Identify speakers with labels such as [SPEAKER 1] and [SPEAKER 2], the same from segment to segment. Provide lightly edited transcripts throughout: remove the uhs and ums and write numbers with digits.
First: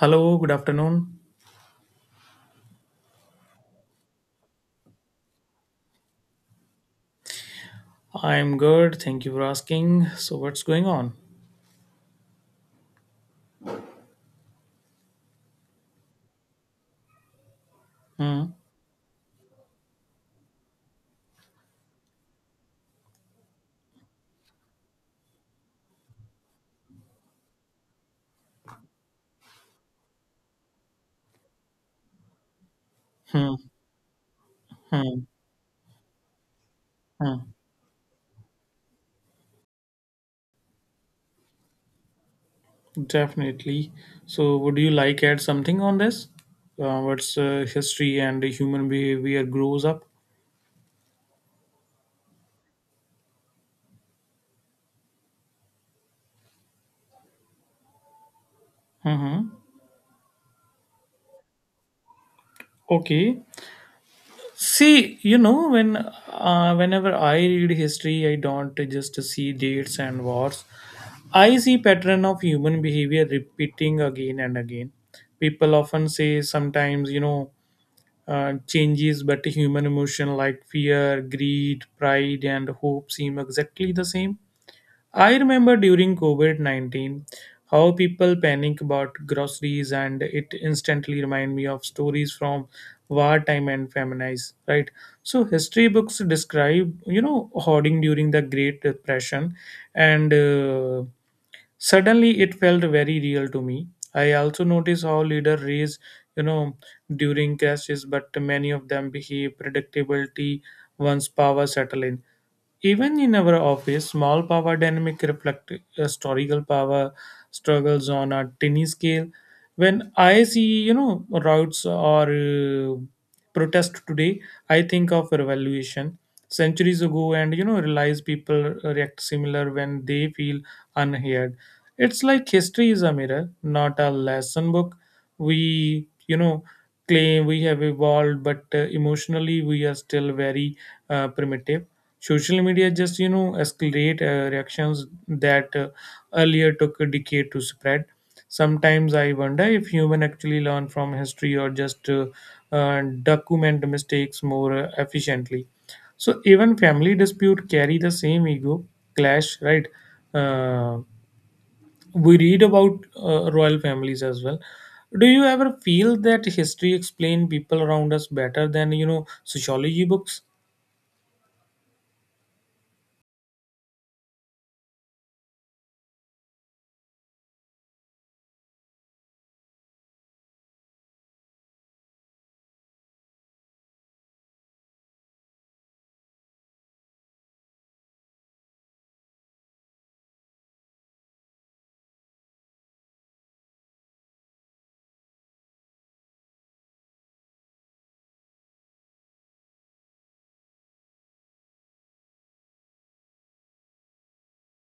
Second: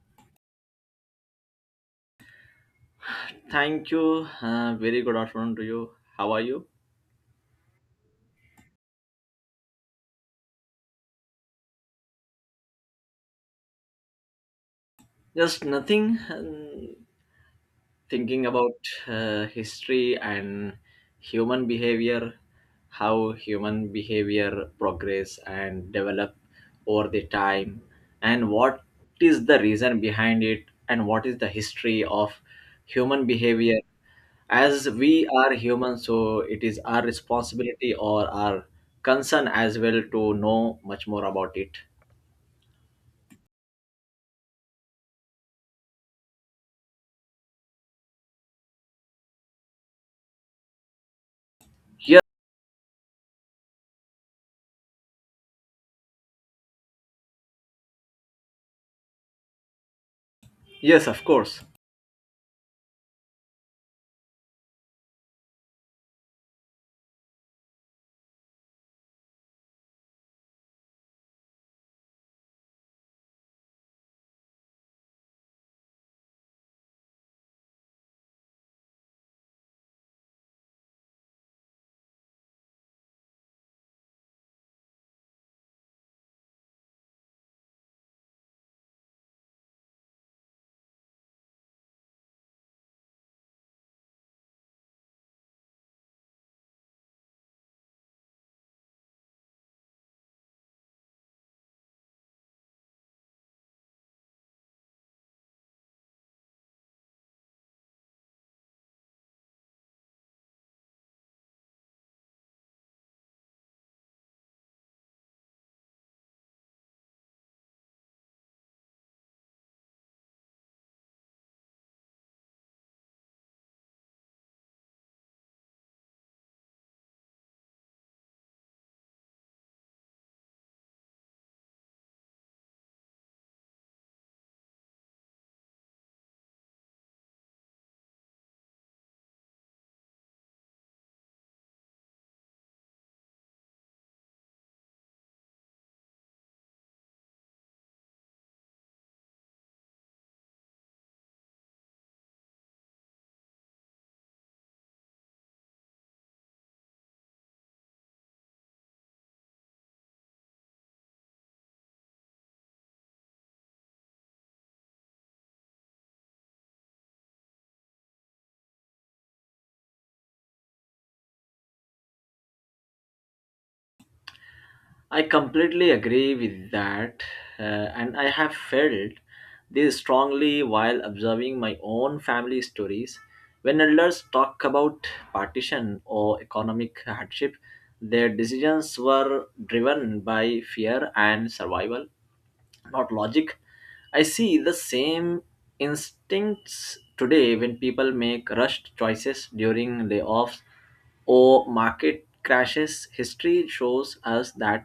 [SPEAKER 1] Hello, good afternoon.
[SPEAKER 2] Thank you. Very good afternoon to you. How are you?
[SPEAKER 1] I'm good. Thank you for asking. So, what's going on?
[SPEAKER 2] Just nothing. Thinking
[SPEAKER 1] Hmm,
[SPEAKER 2] about history and human behavior, how human behavior progress and develop over the time, and what is the reason behind it, and what is the history of human
[SPEAKER 1] hmm,
[SPEAKER 2] behavior as
[SPEAKER 1] hmm,
[SPEAKER 2] we are human so it is our
[SPEAKER 1] hmm.
[SPEAKER 2] responsibility or our concern as well to know much more about it.
[SPEAKER 1] Definitely. So, would you like add something on this? What's history and human behavior grows up?
[SPEAKER 2] Yes.
[SPEAKER 1] Mm-hmm.
[SPEAKER 2] Yes, of course.
[SPEAKER 1] Okay. See, when whenever I read history, I don't just see dates and wars. I see pattern of human behavior repeating again and again. People often say sometimes, changes, but human emotion like fear, greed, pride, and hope seem exactly the same. I remember during COVID 19 how people panic about groceries, and it instantly remind me of stories from wartime and feminize, right? So history books describe hoarding during the great depression, and suddenly it felt very real to me. I also noticed how leaders raise you know during crashes, but many of them behave predictability once power settle in. Even in our office, small power dynamic reflect historical power struggles on a tiny scale. When I see routes or protest today, I think of revolution centuries ago, and realize people react similar when they feel unheard. It's like history is a mirror, not a lesson book. We claim we have evolved, but emotionally we are still very primitive. Social media just you know escalate reactions that earlier took a decade to spread. Sometimes I wonder if human actually learn from history or just document mistakes more efficiently. So even family dispute carry the same ego clash, right? Uh, we read about royal families as well. Do you ever feel that history explain people around us better than you know sociology books?
[SPEAKER 2] I completely agree with that, and I have felt this strongly while observing my own family stories. When elders talk about partition or economic hardship, their decisions were driven by fear and survival, not logic. I see the same instincts today when people make rushed choices during layoffs or market crashes. History shows us that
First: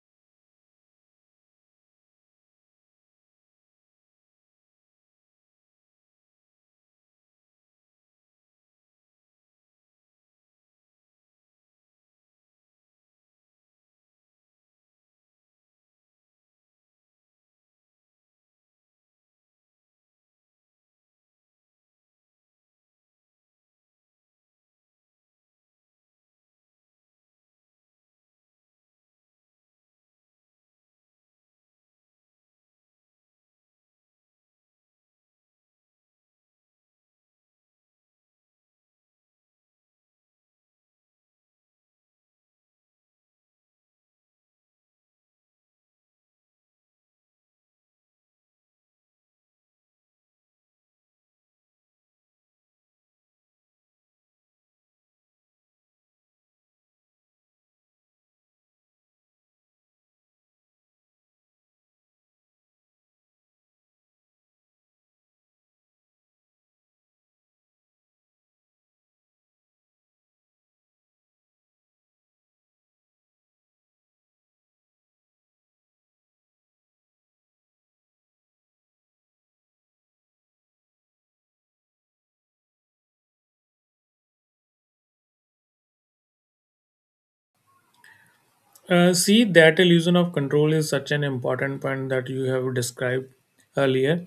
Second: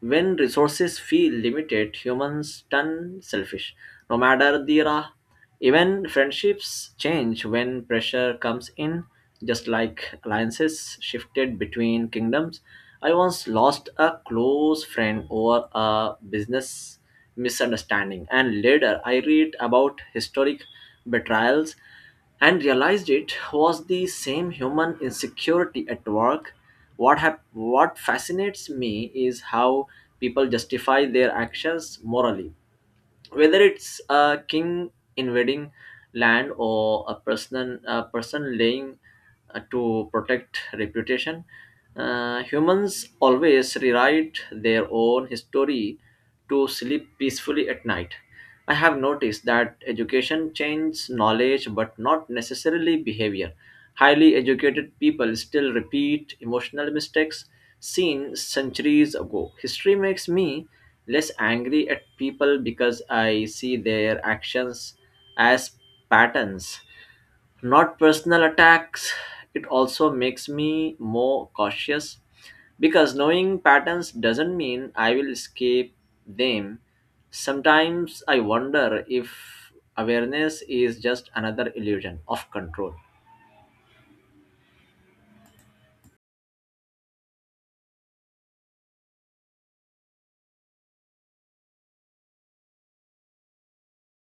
[SPEAKER 2] when resources feel limited, humans turn selfish. No matter the era, even friendships change when pressure comes in, just like alliances shifted between kingdoms. I once lost a close friend over a business misunderstanding, and later I read about historic betrayals and realized it was the same human insecurity at work. What fascinates me is how people justify their actions morally, whether it's a king invading land or a person laying to protect reputation. Humans always rewrite their own history to sleep peacefully at night. I have noticed that education changes knowledge but not necessarily behavior. Highly educated people still repeat emotional mistakes seen centuries ago. History makes me less angry at people because I see their actions as patterns, not personal attacks. It also makes me more cautious because knowing patterns doesn't mean I will escape them. Sometimes I wonder if awareness is just another illusion of control.
[SPEAKER 1] See, that illusion of control is such an important point that you have described earlier.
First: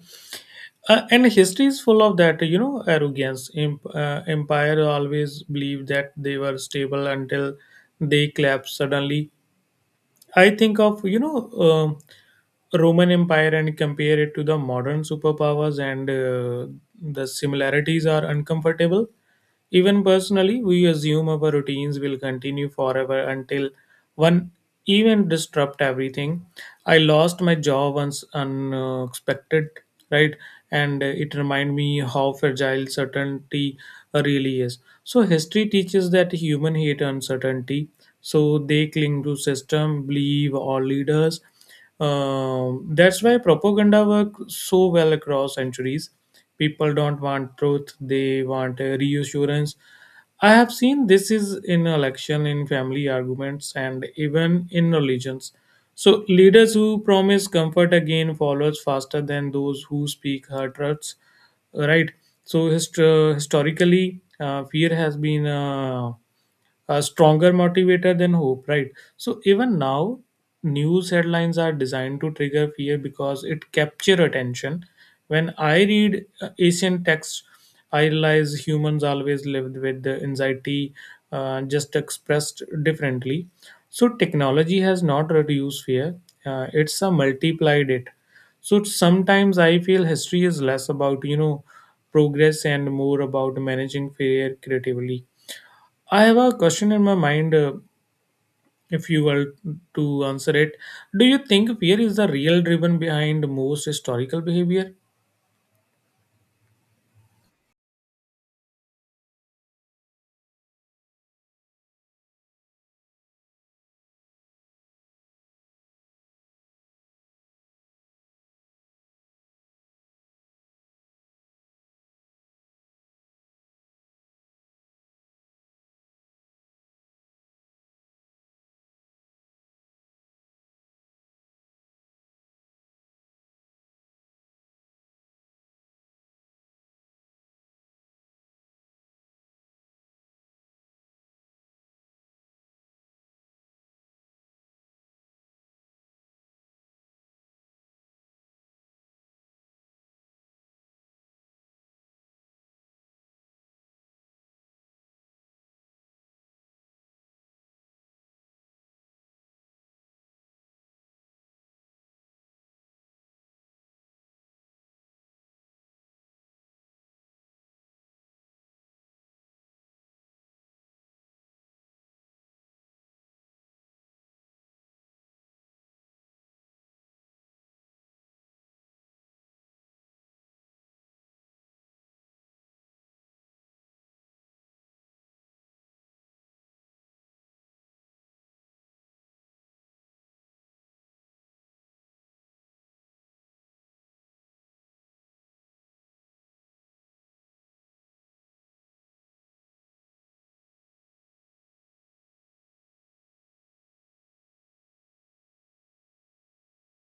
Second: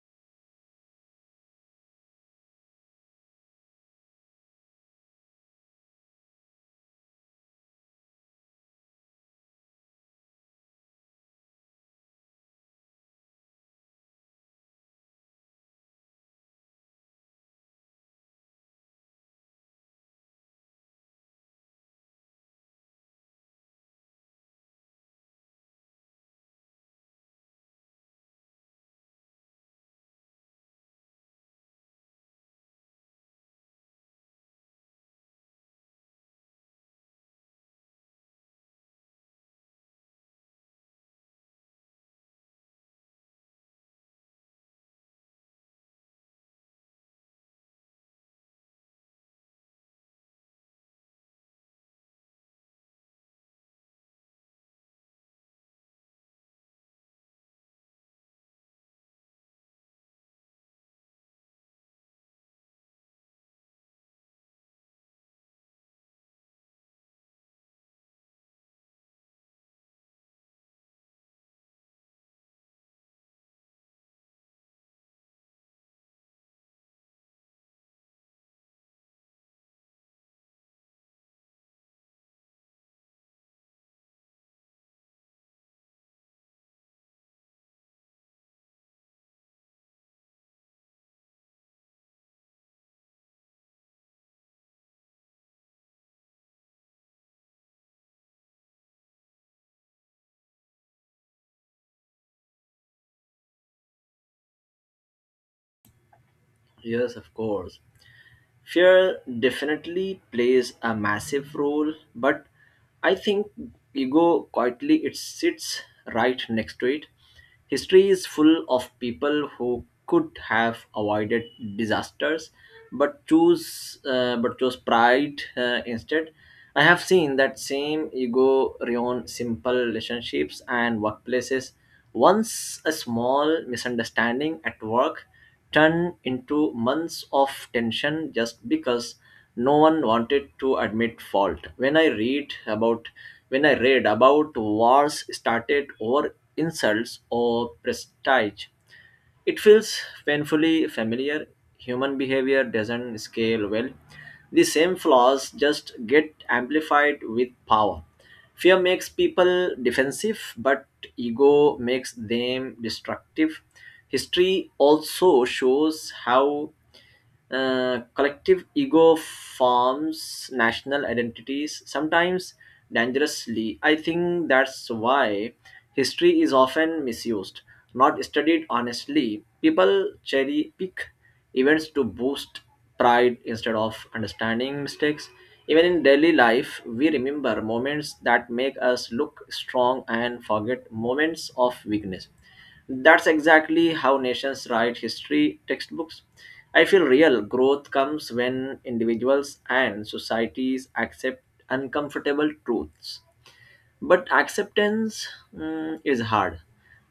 [SPEAKER 1] And history is full of that, you know, arrogance. Empire always believed that they were stable until they collapsed suddenly. I think of Roman Empire and compare it to the modern superpowers, and the similarities are uncomfortable. Even personally, we assume our routines will continue forever until one even disrupt everything. I lost my job once unexpected, right? And it reminded me how fragile certainty really is. So history teaches that human hate uncertainty. So they cling to system, believe, or leaders That's why propaganda works so well across centuries. People don't want truth; they want reassurance. I have seen this is in election, in family arguments, and even in religions. So leaders who promise comfort again follows faster than those who speak hurt truths. Right. So historically, fear has been a stronger motivator than hope, right? So even now, news headlines are designed to trigger fear because it capture attention. When I read Asian texts, I realize humans always lived with the anxiety, just expressed differently. So technology has not reduced fear; it's multiplied it. So sometimes I feel history is less about you know progress and more about managing fear creatively. I have a question in my mind. If you were to answer it, do you think fear is the real driven behind most historical behavior?
[SPEAKER 2] Yes, of course. Fear definitely plays a massive role, but I think ego quietly it sits right next to it. History is full of people who could have avoided disasters, but choose but chose pride instead. I have seen that same ego ruin simple relationships and workplaces. Once a small misunderstanding at work turned into months of tension just because no one wanted to admit fault. When I read about wars started over insults or prestige, it feels painfully familiar. Human behavior doesn't scale well. The same flaws just get amplified with power. Fear makes people defensive, but ego makes them destructive. History also shows how collective ego forms national identities, sometimes dangerously. I think that's why history is often misused, not studied honestly. People cherry pick events to boost pride instead of understanding mistakes. Even in daily life, we remember moments that make us look strong and forget moments of weakness. That's exactly how nations write history textbooks. I feel real growth comes when individuals and societies accept uncomfortable truths. But acceptance, is hard,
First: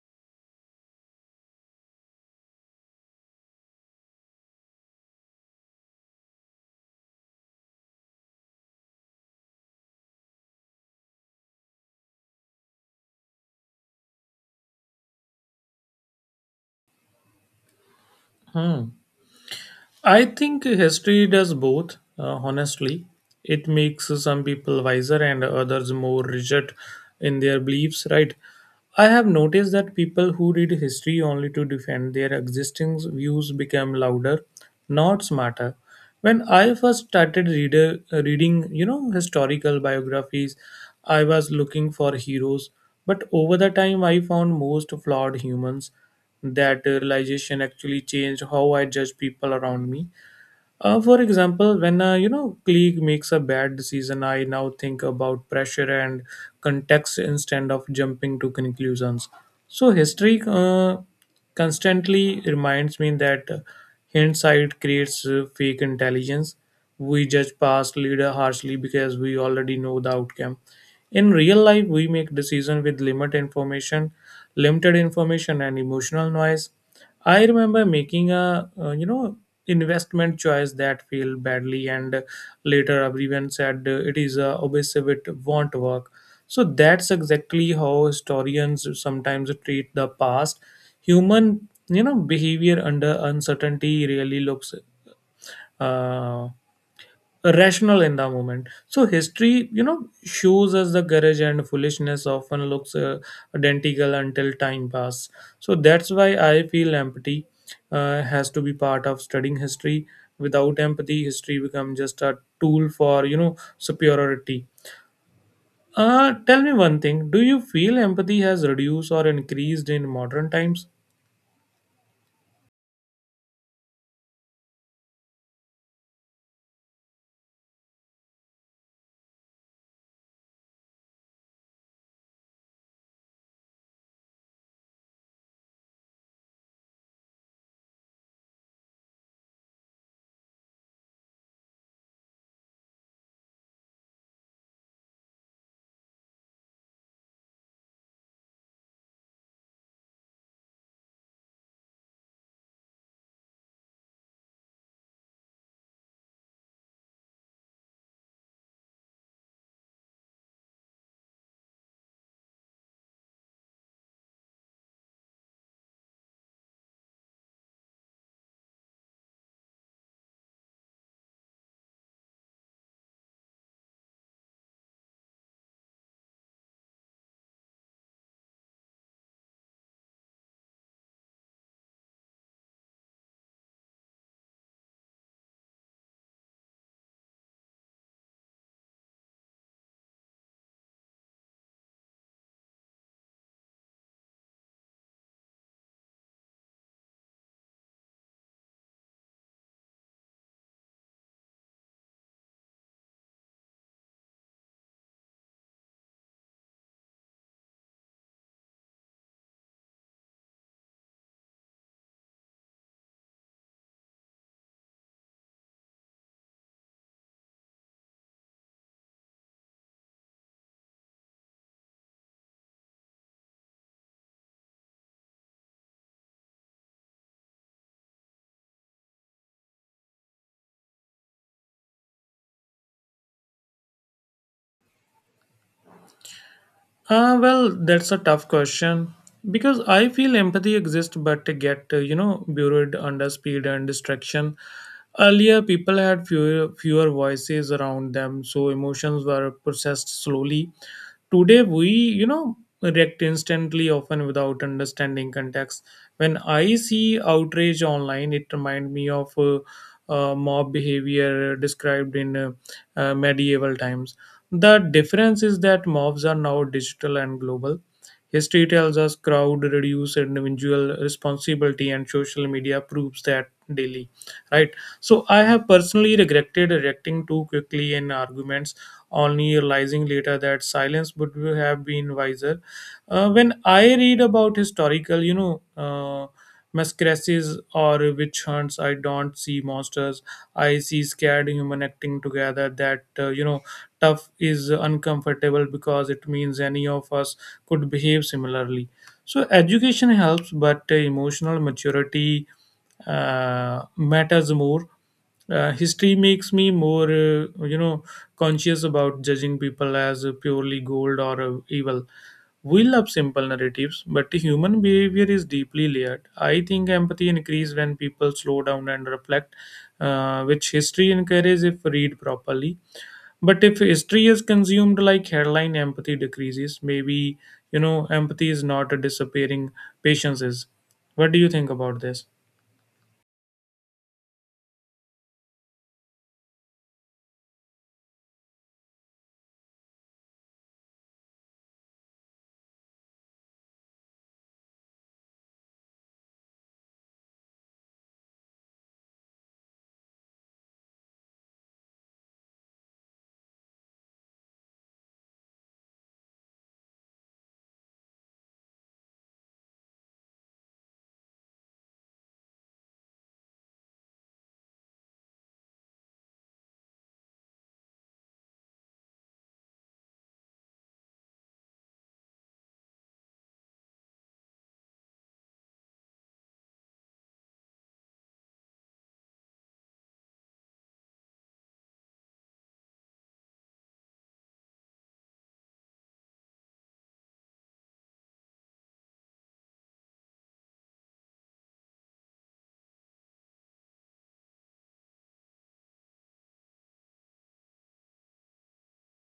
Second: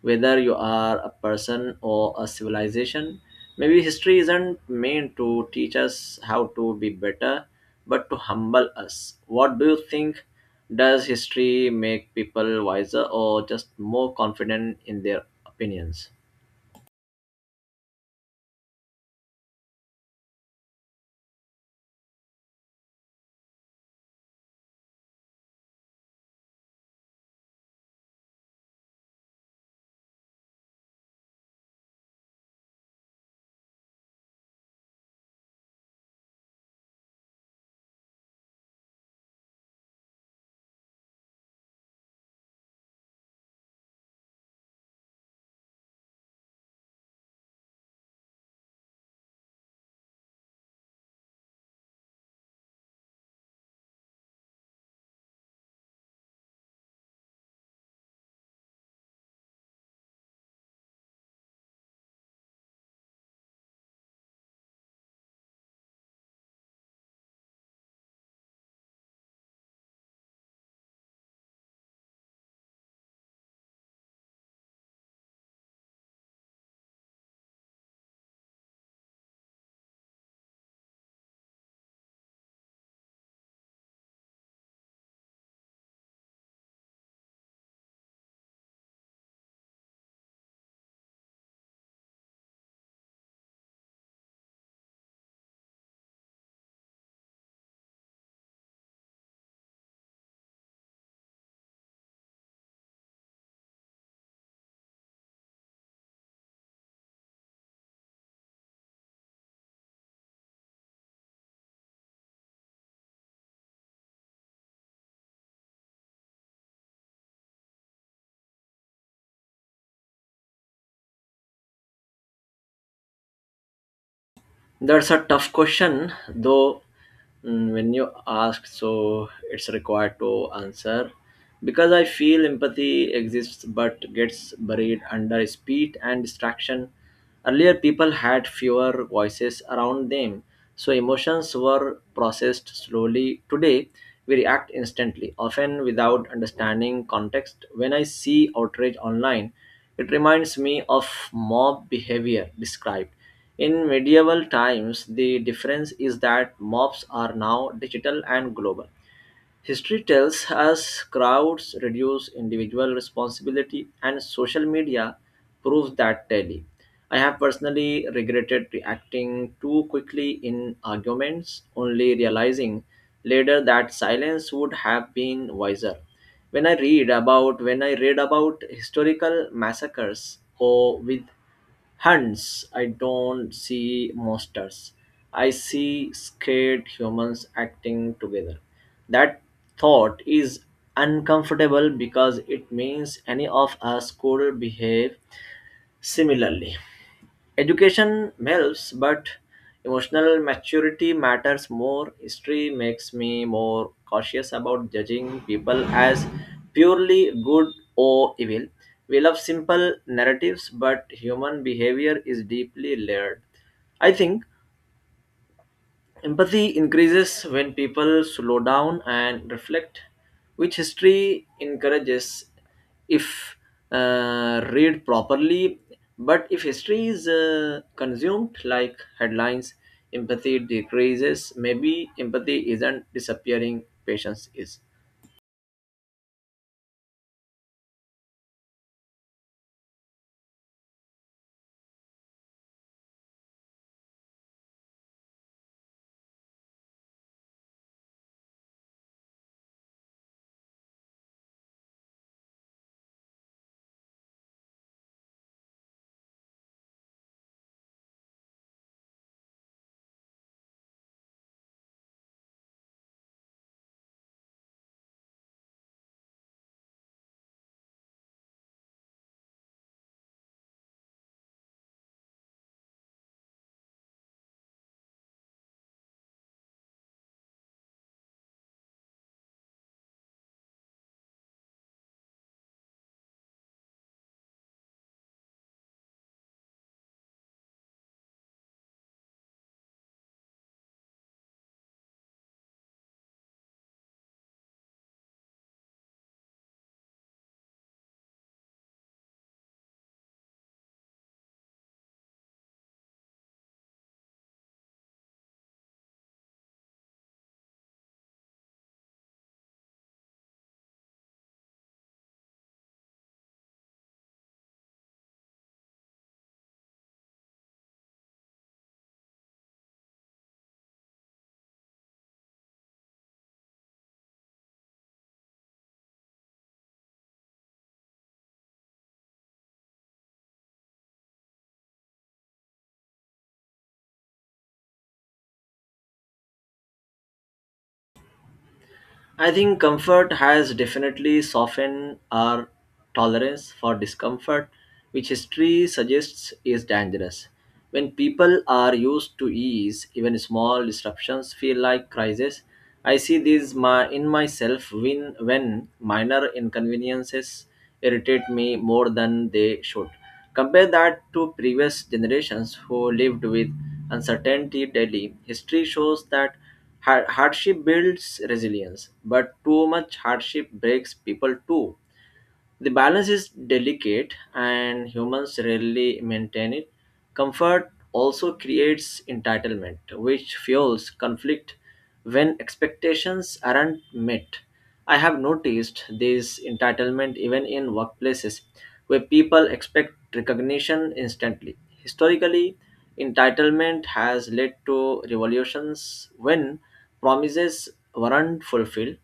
[SPEAKER 2] whether you are a person or a civilization. Maybe history isn't meant to teach us how to be better, but to humble us. What do you think? Does history make people wiser or just more confident in their opinions?
[SPEAKER 1] Huh. I think history does both, honestly. It makes some people wiser and others more rigid in their beliefs, right? I have noticed that people who read history only to defend their existing views become louder, not smarter. When I first started reading, historical biographies, I was looking for heroes, but over the time I found most flawed humans. That realization actually changed how I judge people around me. For example, when a colleague makes a bad decision, I now think about pressure and context instead of jumping to conclusions. So history constantly reminds me that hindsight creates fake intelligence. We judge past leader harshly because we already know the outcome. In real life, we make decisions with limited information, and emotional noise. I remember making a investment choice that failed badly, and later everyone said it is obsessive, it won't work. So that's exactly how historians sometimes treat the past. Human you know behavior under uncertainty really looks uh, rational in the moment. So history you know shows us the courage and foolishness often looks identical until time pass. So that's why I feel empathy has to be part of studying history. Without empathy history becomes just a tool for you know superiority. Tell me one thing, do you feel empathy has reduced or increased in modern times?
[SPEAKER 2] That's a tough question, though. When you ask, so it's required to answer because I feel empathy exists but gets buried under speed and distraction. Earlier, people had fewer voices around them, so emotions were processed slowly. Today, we react instantly, often without understanding context. When I see outrage online, it reminds me of mob behavior described in medieval times. The difference is that mobs are now digital and global. History tells us crowds reduce individual responsibility, and social media proves that daily. I have personally regretted reacting too quickly in arguments, only realizing later that silence would have been wiser. When I read about historical massacres or with Hence, I don't see monsters. I see scared humans acting together. That thought is uncomfortable because it means any of us could behave similarly. Education helps, but emotional maturity matters more. History makes me more cautious about judging people as purely good or evil. We love simple narratives, but human behavior is deeply layered. I think empathy increases when people slow down and reflect, which history encourages if read properly. But if history is consumed like headlines, empathy decreases. Maybe empathy isn't disappearing, patience is.
[SPEAKER 1] Well, that's a tough question because I feel empathy exists but they get, buried under speed and distraction. Earlier, people had fewer voices around them, so emotions were processed slowly. Today, we react instantly, often without understanding context. When I see outrage online, it reminds me of mob behavior described in medieval times. The difference is that mobs are now digital and global. History tells us crowd reduce individual responsibility, and social media proves that daily. Right. So I have personally regretted reacting too quickly in arguments, only realizing later that silence would have been wiser. When I read about historical, you know, masquerades or witch hunts, I don't see monsters. I see scared human acting together that you know tough is uncomfortable because it means any of us could behave similarly. So education helps, but emotional maturity matters more. History makes me more conscious about judging people as purely gold or evil. We love simple narratives, but human behavior is deeply layered. I think empathy increases when people slow down and reflect, which history encourages if read properly. But if history is consumed like headline, empathy decreases. Maybe empathy is not disappearing, patience is. What do you think about this?
[SPEAKER 2] I think comfort has definitely softened our tolerance for discomfort, which history suggests is dangerous. When people are used to ease, even small disruptions feel like crises. I see this in myself when minor inconveniences irritate me more than they should. Compare that to previous generations who lived with uncertainty daily. History shows that hardship builds resilience, but too much hardship breaks people too. The balance is delicate and humans rarely maintain it. Comfort also creates entitlement, which fuels conflict when expectations aren't met. I have noticed this entitlement even in workplaces where people expect recognition instantly. Historically, entitlement has led to revolutions when promises weren't fulfilled.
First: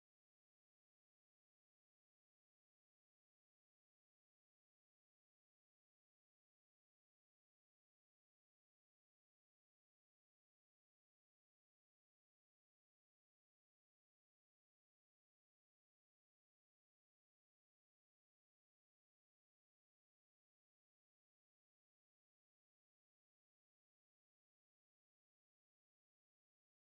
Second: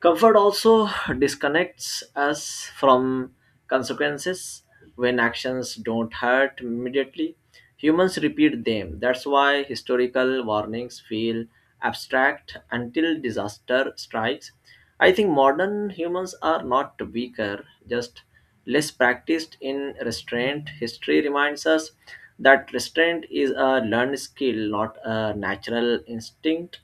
[SPEAKER 2] Comfort also disconnects us from consequences when actions don't hurt immediately. Humans repeat them. That's why historical warnings feel abstract until disaster strikes. I think modern humans are not weaker, just less practiced in restraint. History reminds us that restraint is a learned skill, not a natural instinct.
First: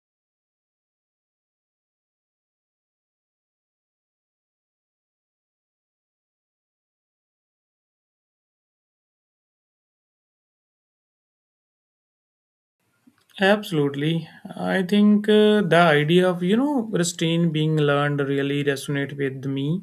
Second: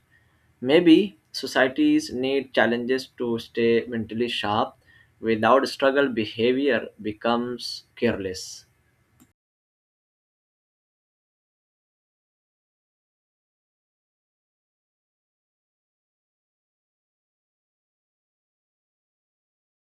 [SPEAKER 2] Maybe societies need challenges to stay mentally sharp without struggle behavior becomes careless.
[SPEAKER 1] Absolutely. I think the idea of restraint being learned really resonate with me.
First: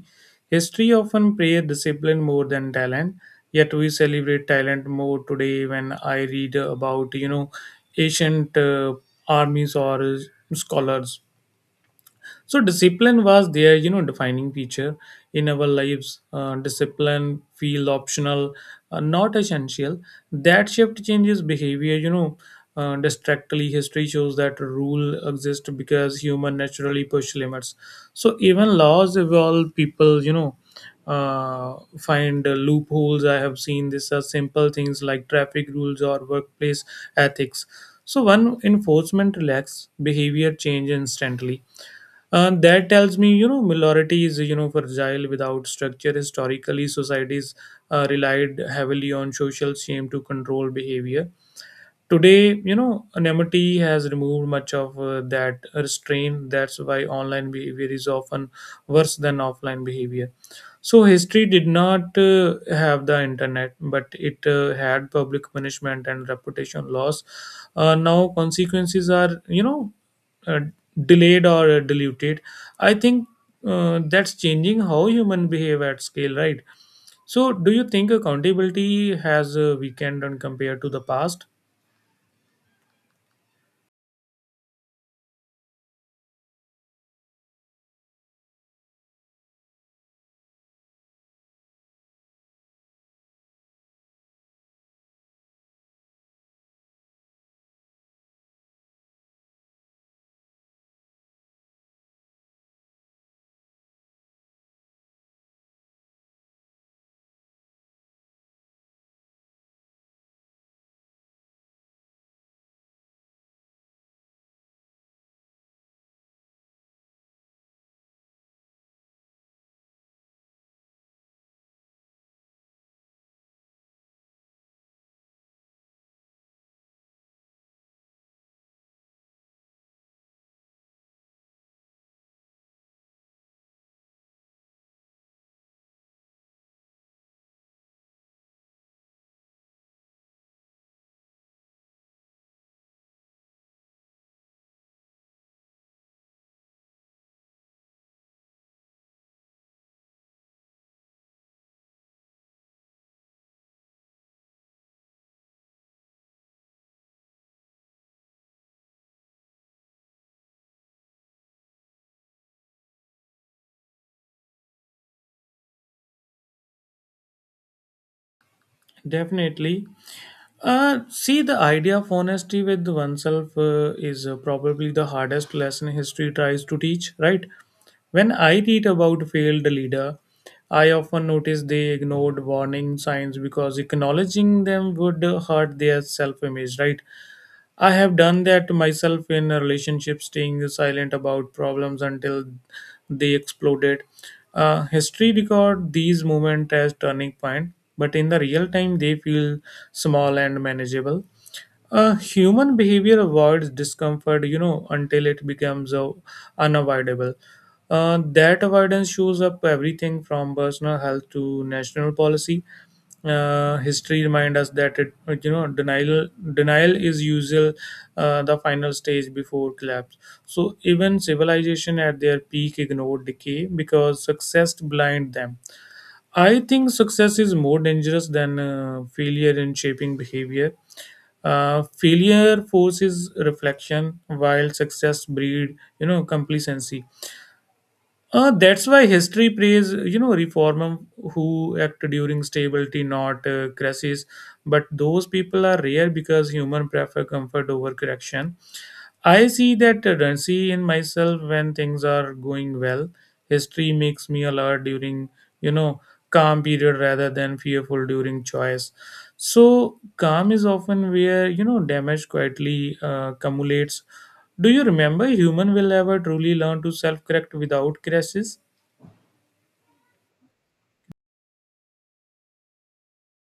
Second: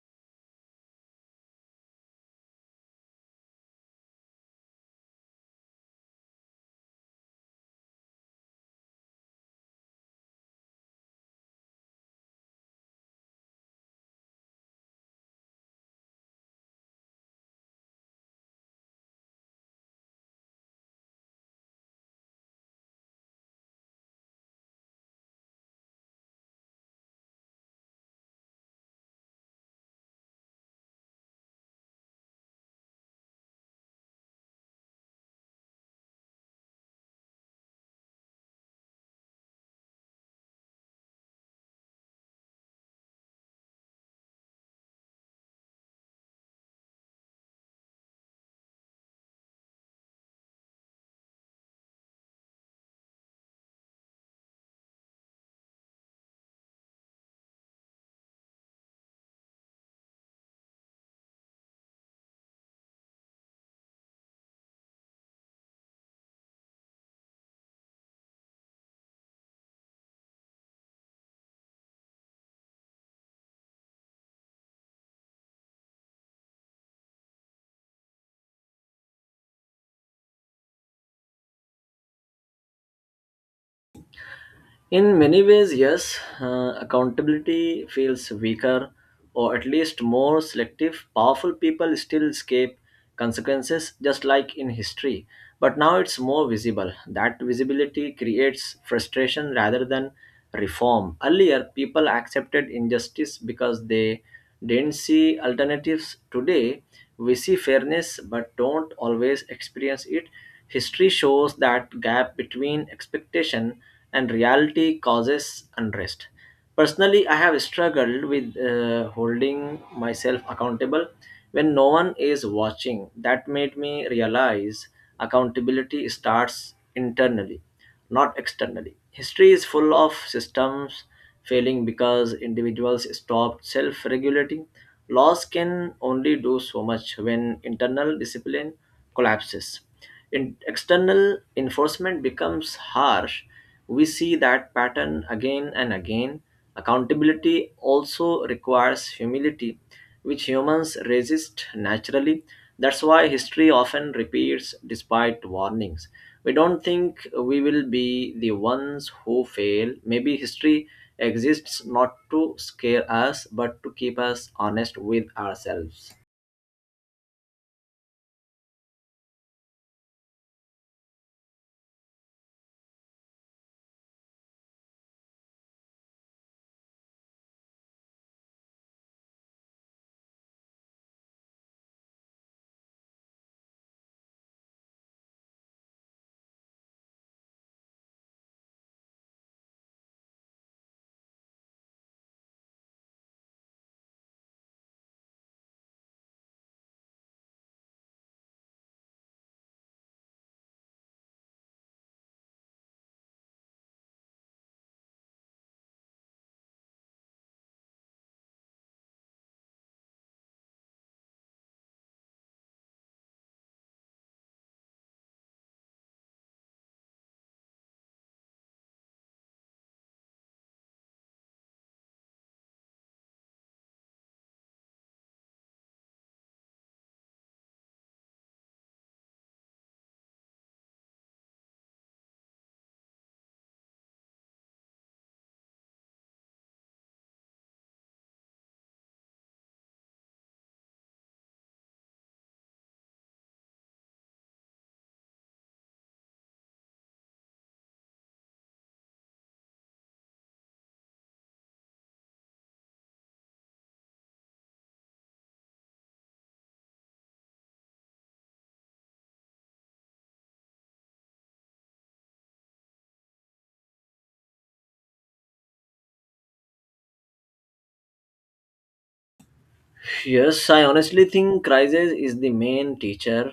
[SPEAKER 1] History often praise discipline more than talent, yet we celebrate talent more today when I read about, you know, ancient armies or scholars, so discipline was their defining feature. In our lives, discipline feel optional, not essential. That shift changes behavior you know uh, distractly History shows that rule exist because human naturally push limits. So even laws evolve people you know find loopholes. I have seen this as simple things like traffic rules or workplace ethics. So when enforcement relax behavior change instantly. That tells me, minority is, fragile without structure. Historically, societies relied heavily on social shame to control behavior. Today, anonymity has removed much of that restraint. That's why online behavior is often worse than offline behavior. So, history did not have the internet, but it had public punishment and reputation loss. Now, consequences are, you know, uh, delayed or diluted. I think that's changing how human behave at scale, right? So, do you think accountability has weakened and compared to the past?
[SPEAKER 2] In many ways, yes, accountability feels weaker or at least more selective. Powerful people still escape consequences, just like in history, but now it's more visible. That visibility creates frustration rather than reform. Earlier, people accepted injustice because they didn't see alternatives. Today, we see fairness but don't always experience it. History shows that gap between expectation and reality causes unrest. Personally, I have struggled with holding myself accountable when no one is watching. That made me realize accountability starts internally, not externally. History is full of systems failing because individuals stopped self regulating. Laws can only do so much when internal discipline collapses. External enforcement becomes harsh, we see that pattern again and again. Accountability also requires humility, which humans resist naturally. That's why history often repeats despite warnings. We don't think we will be the ones who fail. Maybe history exists not to scare us, but to keep us honest with ourselves.
[SPEAKER 1] Definitely. See, the idea of honesty with oneself is probably the hardest lesson history tries to teach, right? When I read about failed leader, I often notice they ignored warning signs because acknowledging them would hurt their self-image, right? I have done that myself in a relationship, staying silent about problems until they exploded. History record these moments as turning point, but in the real time they feel small and manageable. Human behavior avoids discomfort, you know, until it becomes unavoidable. That avoidance shows up everything from personal health to national policy. History reminds us that it, you know, denial denial is usual the final stage before collapse. So even civilization at their peak ignored decay because success blind them. I think success is more dangerous than failure in shaping behavior Failure forces reflection, while success breed complacency. That's why history praise reformer who act during stability, not crisis. But those people are rare because human prefer comfort over correction. I see that tendency in myself when things are going well. History makes me alert during, you know, calm period rather than fearful during choice. So calm is often where, damage quietly accumulates. Do you remember human will ever truly learn to self-correct without crashes?
[SPEAKER 2] Yes, I honestly think crisis is the main teacher.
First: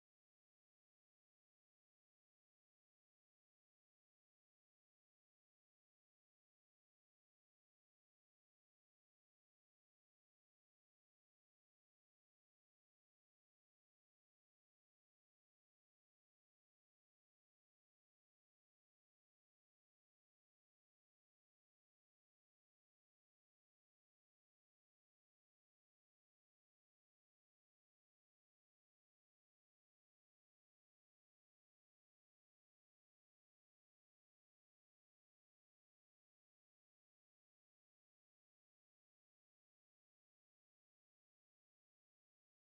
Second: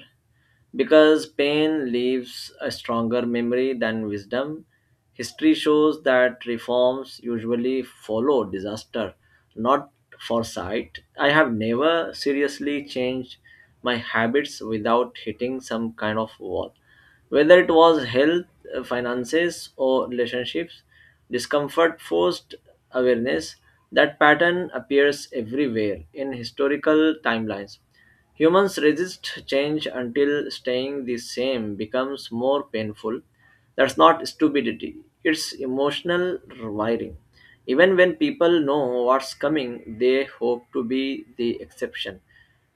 [SPEAKER 2] Because pain leaves a stronger memory than wisdom, history shows that reforms usually follow disaster, not foresight. I have never seriously changed my habits without hitting some kind of wall. Whether it was health, finances, or relationships, discomfort forced awareness. That pattern appears everywhere in historical timelines. Humans resist change until staying the same becomes more painful. That's not stupidity, it's emotional wiring. Even when people know what's coming, they hope to be the exception.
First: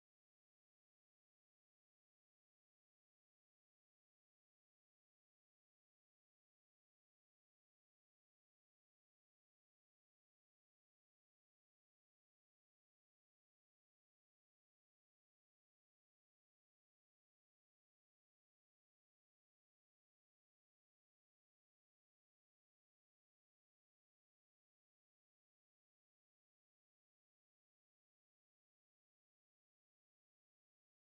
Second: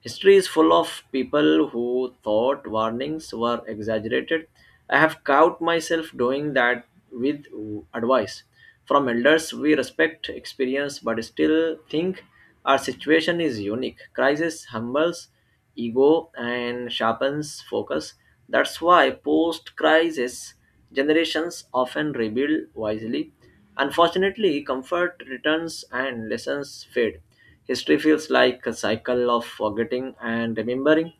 [SPEAKER 2] History is full of people who thought warnings were exaggerated. I have caught myself doing that with advice. From elders, we respect experience but still think our situation is unique. Crisis humbles ego and sharpens focus. That's why post crisis generations often rebuild wisely. Unfortunately, comfort returns and lessons fade. History feels like a cycle of forgetting and remembering.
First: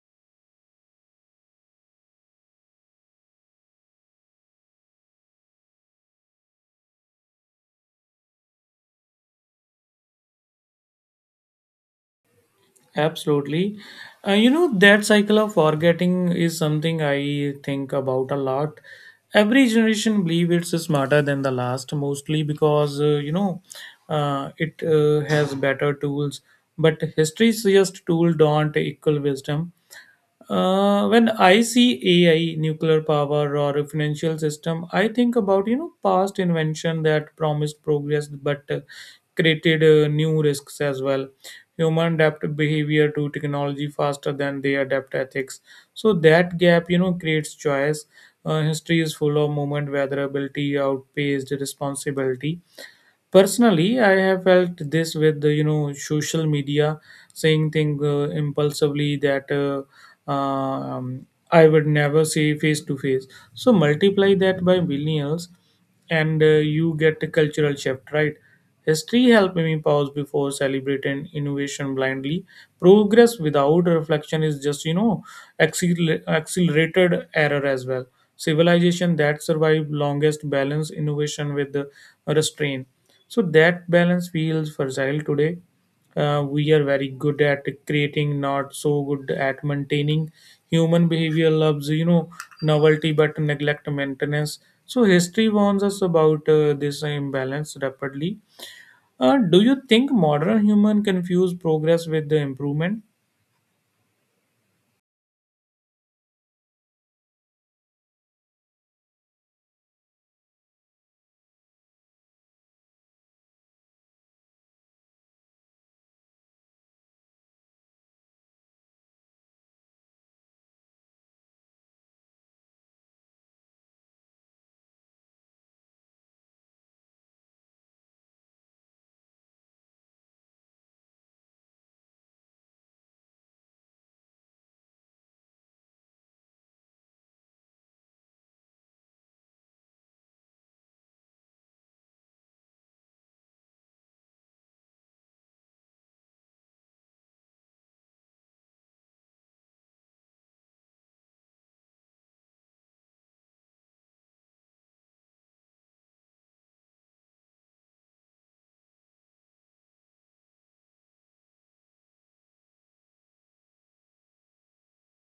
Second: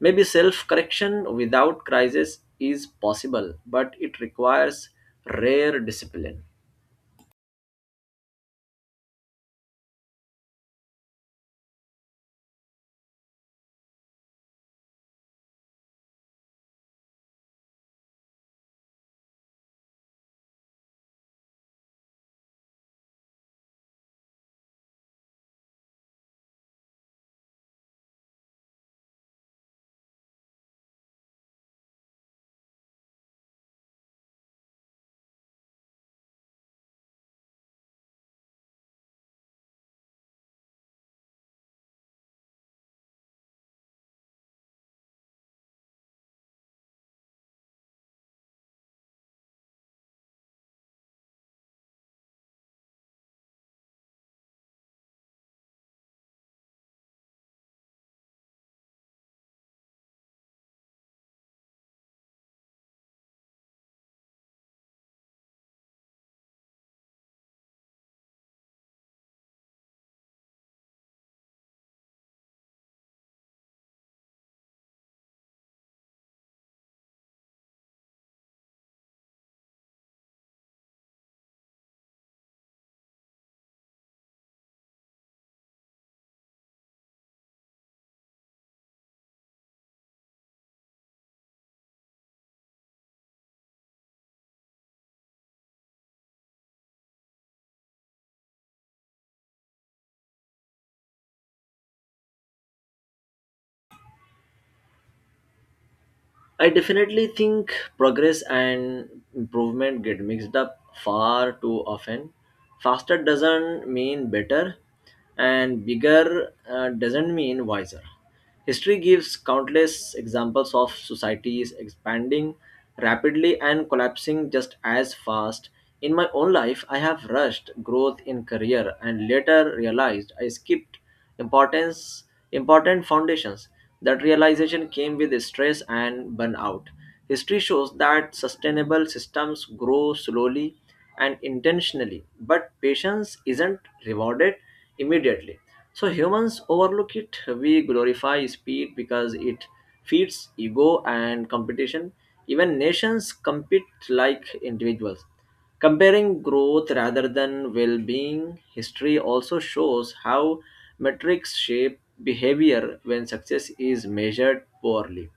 [SPEAKER 2] Maybe self correction without crisis is possible, but it requires rare discipline.
[SPEAKER 1] Absolutely. That cycle of forgetting is something I think about a lot. Every generation believe it's smarter than the last, mostly because it has better tools. But history's just tool don't equal wisdom. When I see AI, nuclear power, or a financial system, I think about past invention that promised progress but created new risks as well. Human adapt behavior to technology faster than they adapt ethics. So that gap, creates choice. History is full of moment where ability outpaced responsibility. Personally, I have felt this with the social media, saying thing impulsively that um, I would never say face to face. So multiply that by millions, and you get a cultural shift, right? History helped me pause before celebrating innovation blindly. Progress without reflection is just, accelerated error as well. Civilization that survived longest balance innovation with the restraint. So that balance feels fragile today. We are very good at creating, not so good at maintaining. Human behavior loves, novelty but neglect maintenance. So history warns us about this imbalance rapidly. Do you think modern human confuse progress with the improvement?
[SPEAKER 2] I definitely think progress and improvement get mixed up far too often. Faster doesn't mean better, and bigger doesn't mean wiser. History gives countless examples of societies expanding rapidly and collapsing just as fast. In my own life, I have rushed growth in career and later realized I skipped importance important foundations. That realization came with stress and burnout. History shows that sustainable systems grow slowly and intentionally, but patience isn't rewarded immediately. So humans overlook it. We glorify speed because it feeds ego and competition. Even nations compete like individuals. Comparing growth rather than well being, history also shows how metrics shape behavior when success is measured poorly.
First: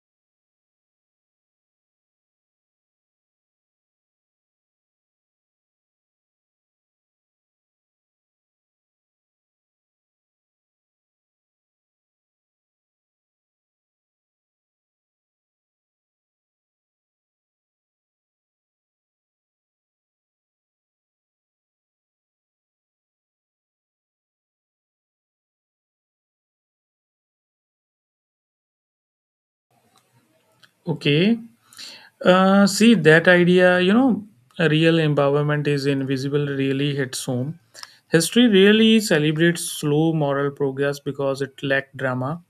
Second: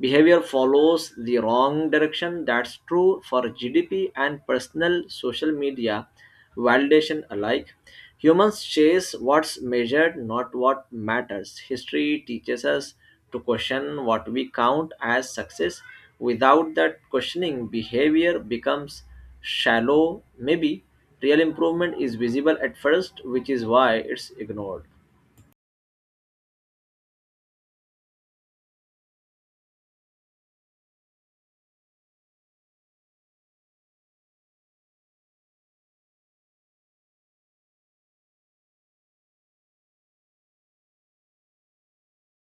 [SPEAKER 2] Behavior follows the wrong direction. That's true for GDP and personal social media validation alike. Humans chase what's measured, not what matters. History teaches us to question what we count as success. Without that questioning, behavior becomes shallow. Maybe real improvement is visible at first, which is why it's ignored.
[SPEAKER 1] Okay. See that idea, real empowerment is invisible really hits home. History really celebrates slow moral progress because it lacked drama.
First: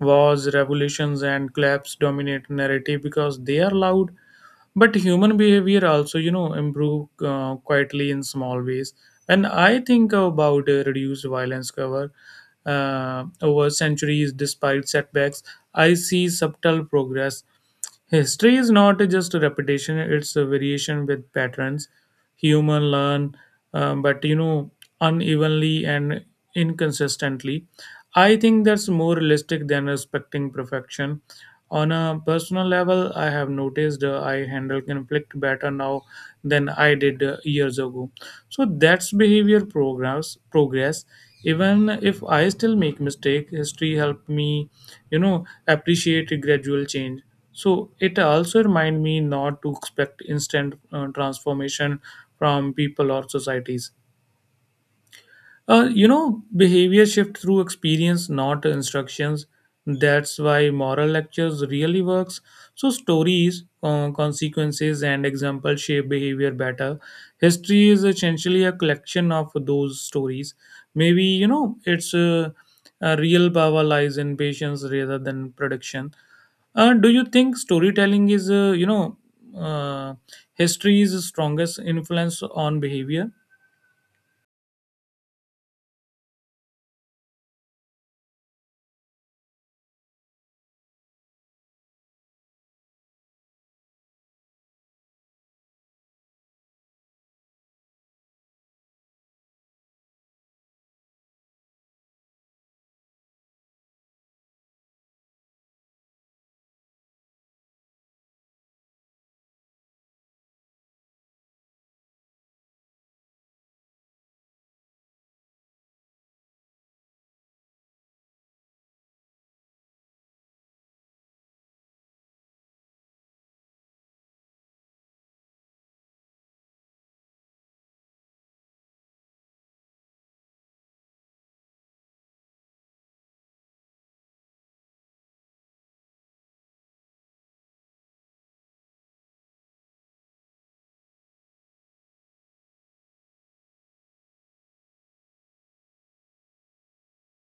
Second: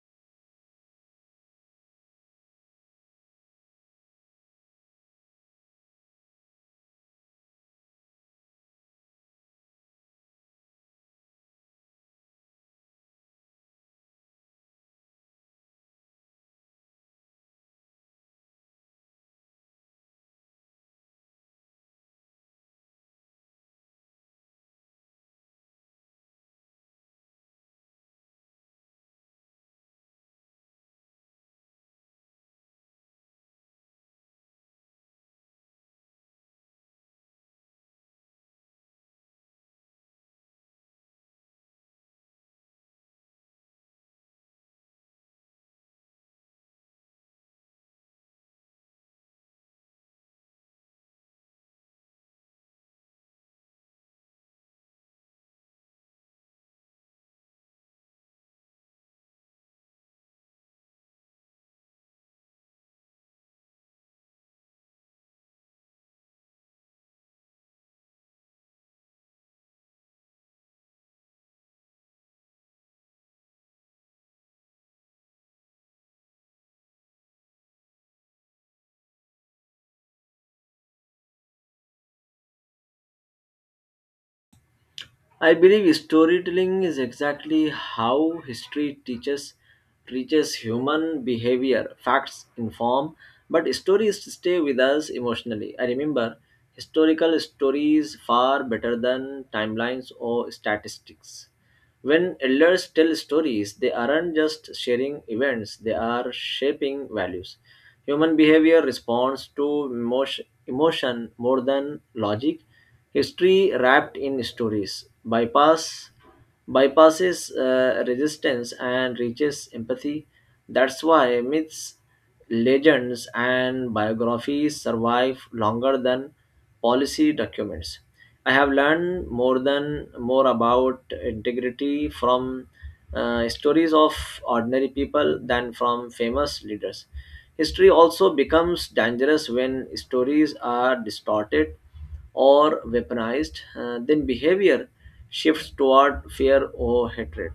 [SPEAKER 1] Wars, revolutions, and collapse dominate narrative because they are loud, but human behavior also improve quietly in small ways. And I think about reduced violence cover over centuries. Despite setbacks, I see subtle progress. History is not just a repetition, it's a variation with patterns. Human learn, but unevenly and inconsistently. I think that's more realistic than expecting perfection. On a personal level, I have noticed I handle conflict better now than I did years ago, so that's behavior progress. Even if I still make mistake, history helped me appreciate a gradual change. So it also remind me not to expect instant transformation from people or societies. Behavior shift through experience, not instructions. That's why moral lectures really works. So stories, consequences, and examples shape behavior better. History is essentially a collection of those stories. Maybe it's a real power lies in patience rather than prediction. Do you think storytelling is uh, history's strongest influence on behavior?
[SPEAKER 2] I believe storytelling is exactly how history teaches human behavior. Facts inform, but stories stay with us emotionally. I remember historical stories far better than timelines or statistics. When elders tell stories, they aren't just sharing events, they are shaping values. Human behavior responds to emotion, emotion more than logic. History wrapped in stories bypasses resistance and reaches empathy. That's why myths, legends and biographies survive longer than policy documents. I have learned more about integrity from stories of ordinary people than from famous leaders. History also becomes dangerous when stories are distorted or weaponized, then behavior shifts toward fear or hatred.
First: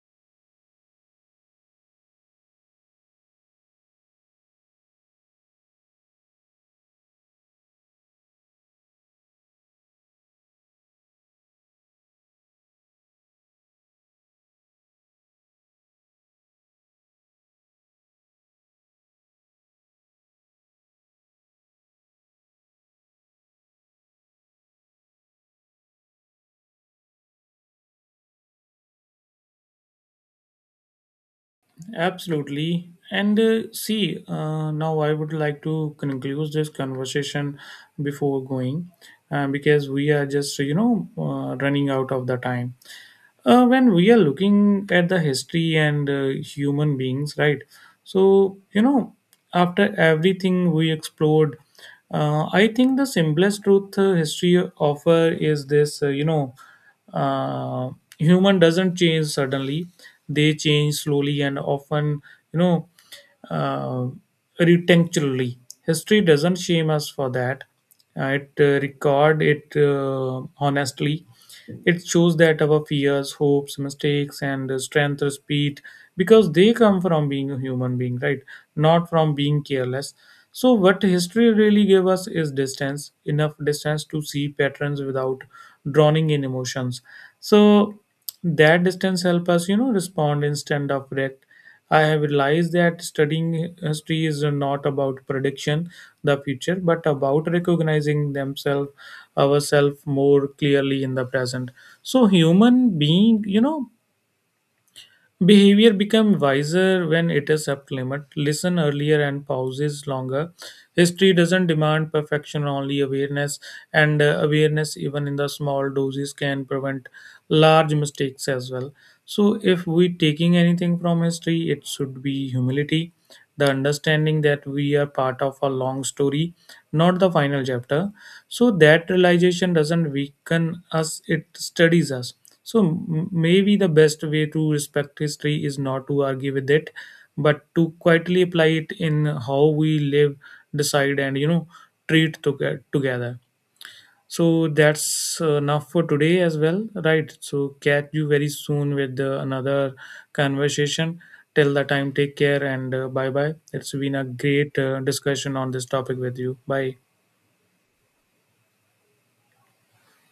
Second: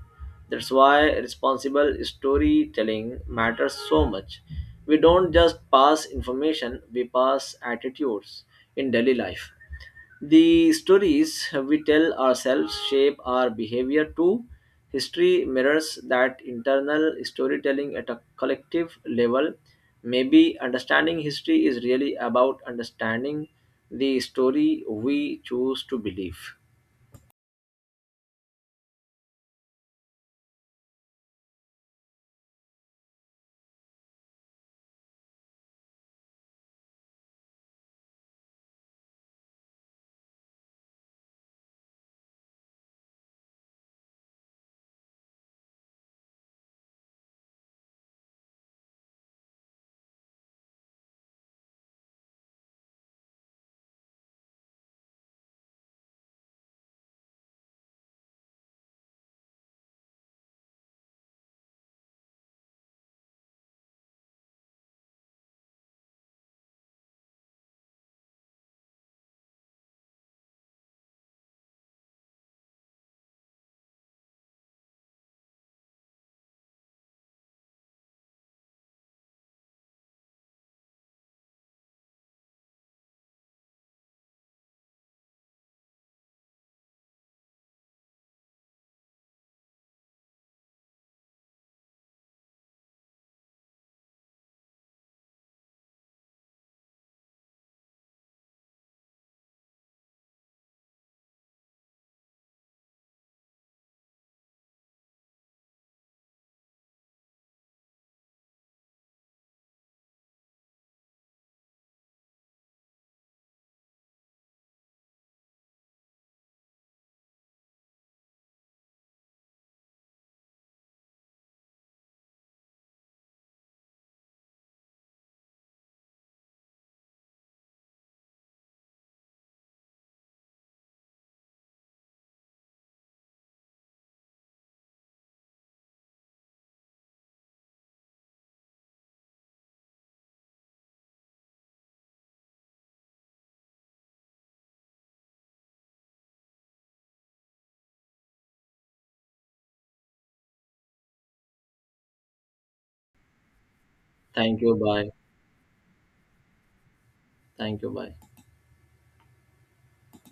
[SPEAKER 2] That's why responsible storytelling matters so much. We don't just pass information, we pass attitudes in daily life. The stories we tell ourselves shape our behavior too. History mirrors that internal storytelling at a collective level. Maybe understanding history is really about understanding the story we choose to believe.
[SPEAKER 1] Absolutely. And see, now I would like to conclude this conversation before going because we are just, running out of the time when we are looking at the history and human beings, right? So after everything we explored, I think the simplest truth history offer is this. Uh, Human doesn't change suddenly, they change slowly and often, you know uh, retentionally. History doesn't shame us for that. It record it honestly. It shows that our fears, hopes, mistakes, and strength or speed, because they come from being a human being, right? Not from being careless. So, what history really gave us is distance, enough distance to see patterns without drowning in emotions. So, that distance help us, respond instead of react. I have realized that studying history is not about prediction the future, but about recognizing themselves ourselves more clearly in the present. So human being, behavior become wiser when it is up limit, listen earlier and pauses longer. History doesn't demand perfection, only awareness, and awareness, even in the small doses, can prevent large mistakes as well. So, if we taking anything from history, it should be humility, the understanding that we are part of a long story, not the final chapter. So that realization doesn't weaken us, it studies us. So maybe the best way to respect history is not to argue with it, but to quietly apply it in how we live, decide, and treat together. So that's enough for today as well, right? So catch you very soon with another conversation. Till the time, take care and bye bye. It's been a
[SPEAKER 2] Thank you.
[SPEAKER 1] great
[SPEAKER 2] Bye.
[SPEAKER 1] discussion on this topic with you. Bye.
[SPEAKER 2] Thank you. Bye.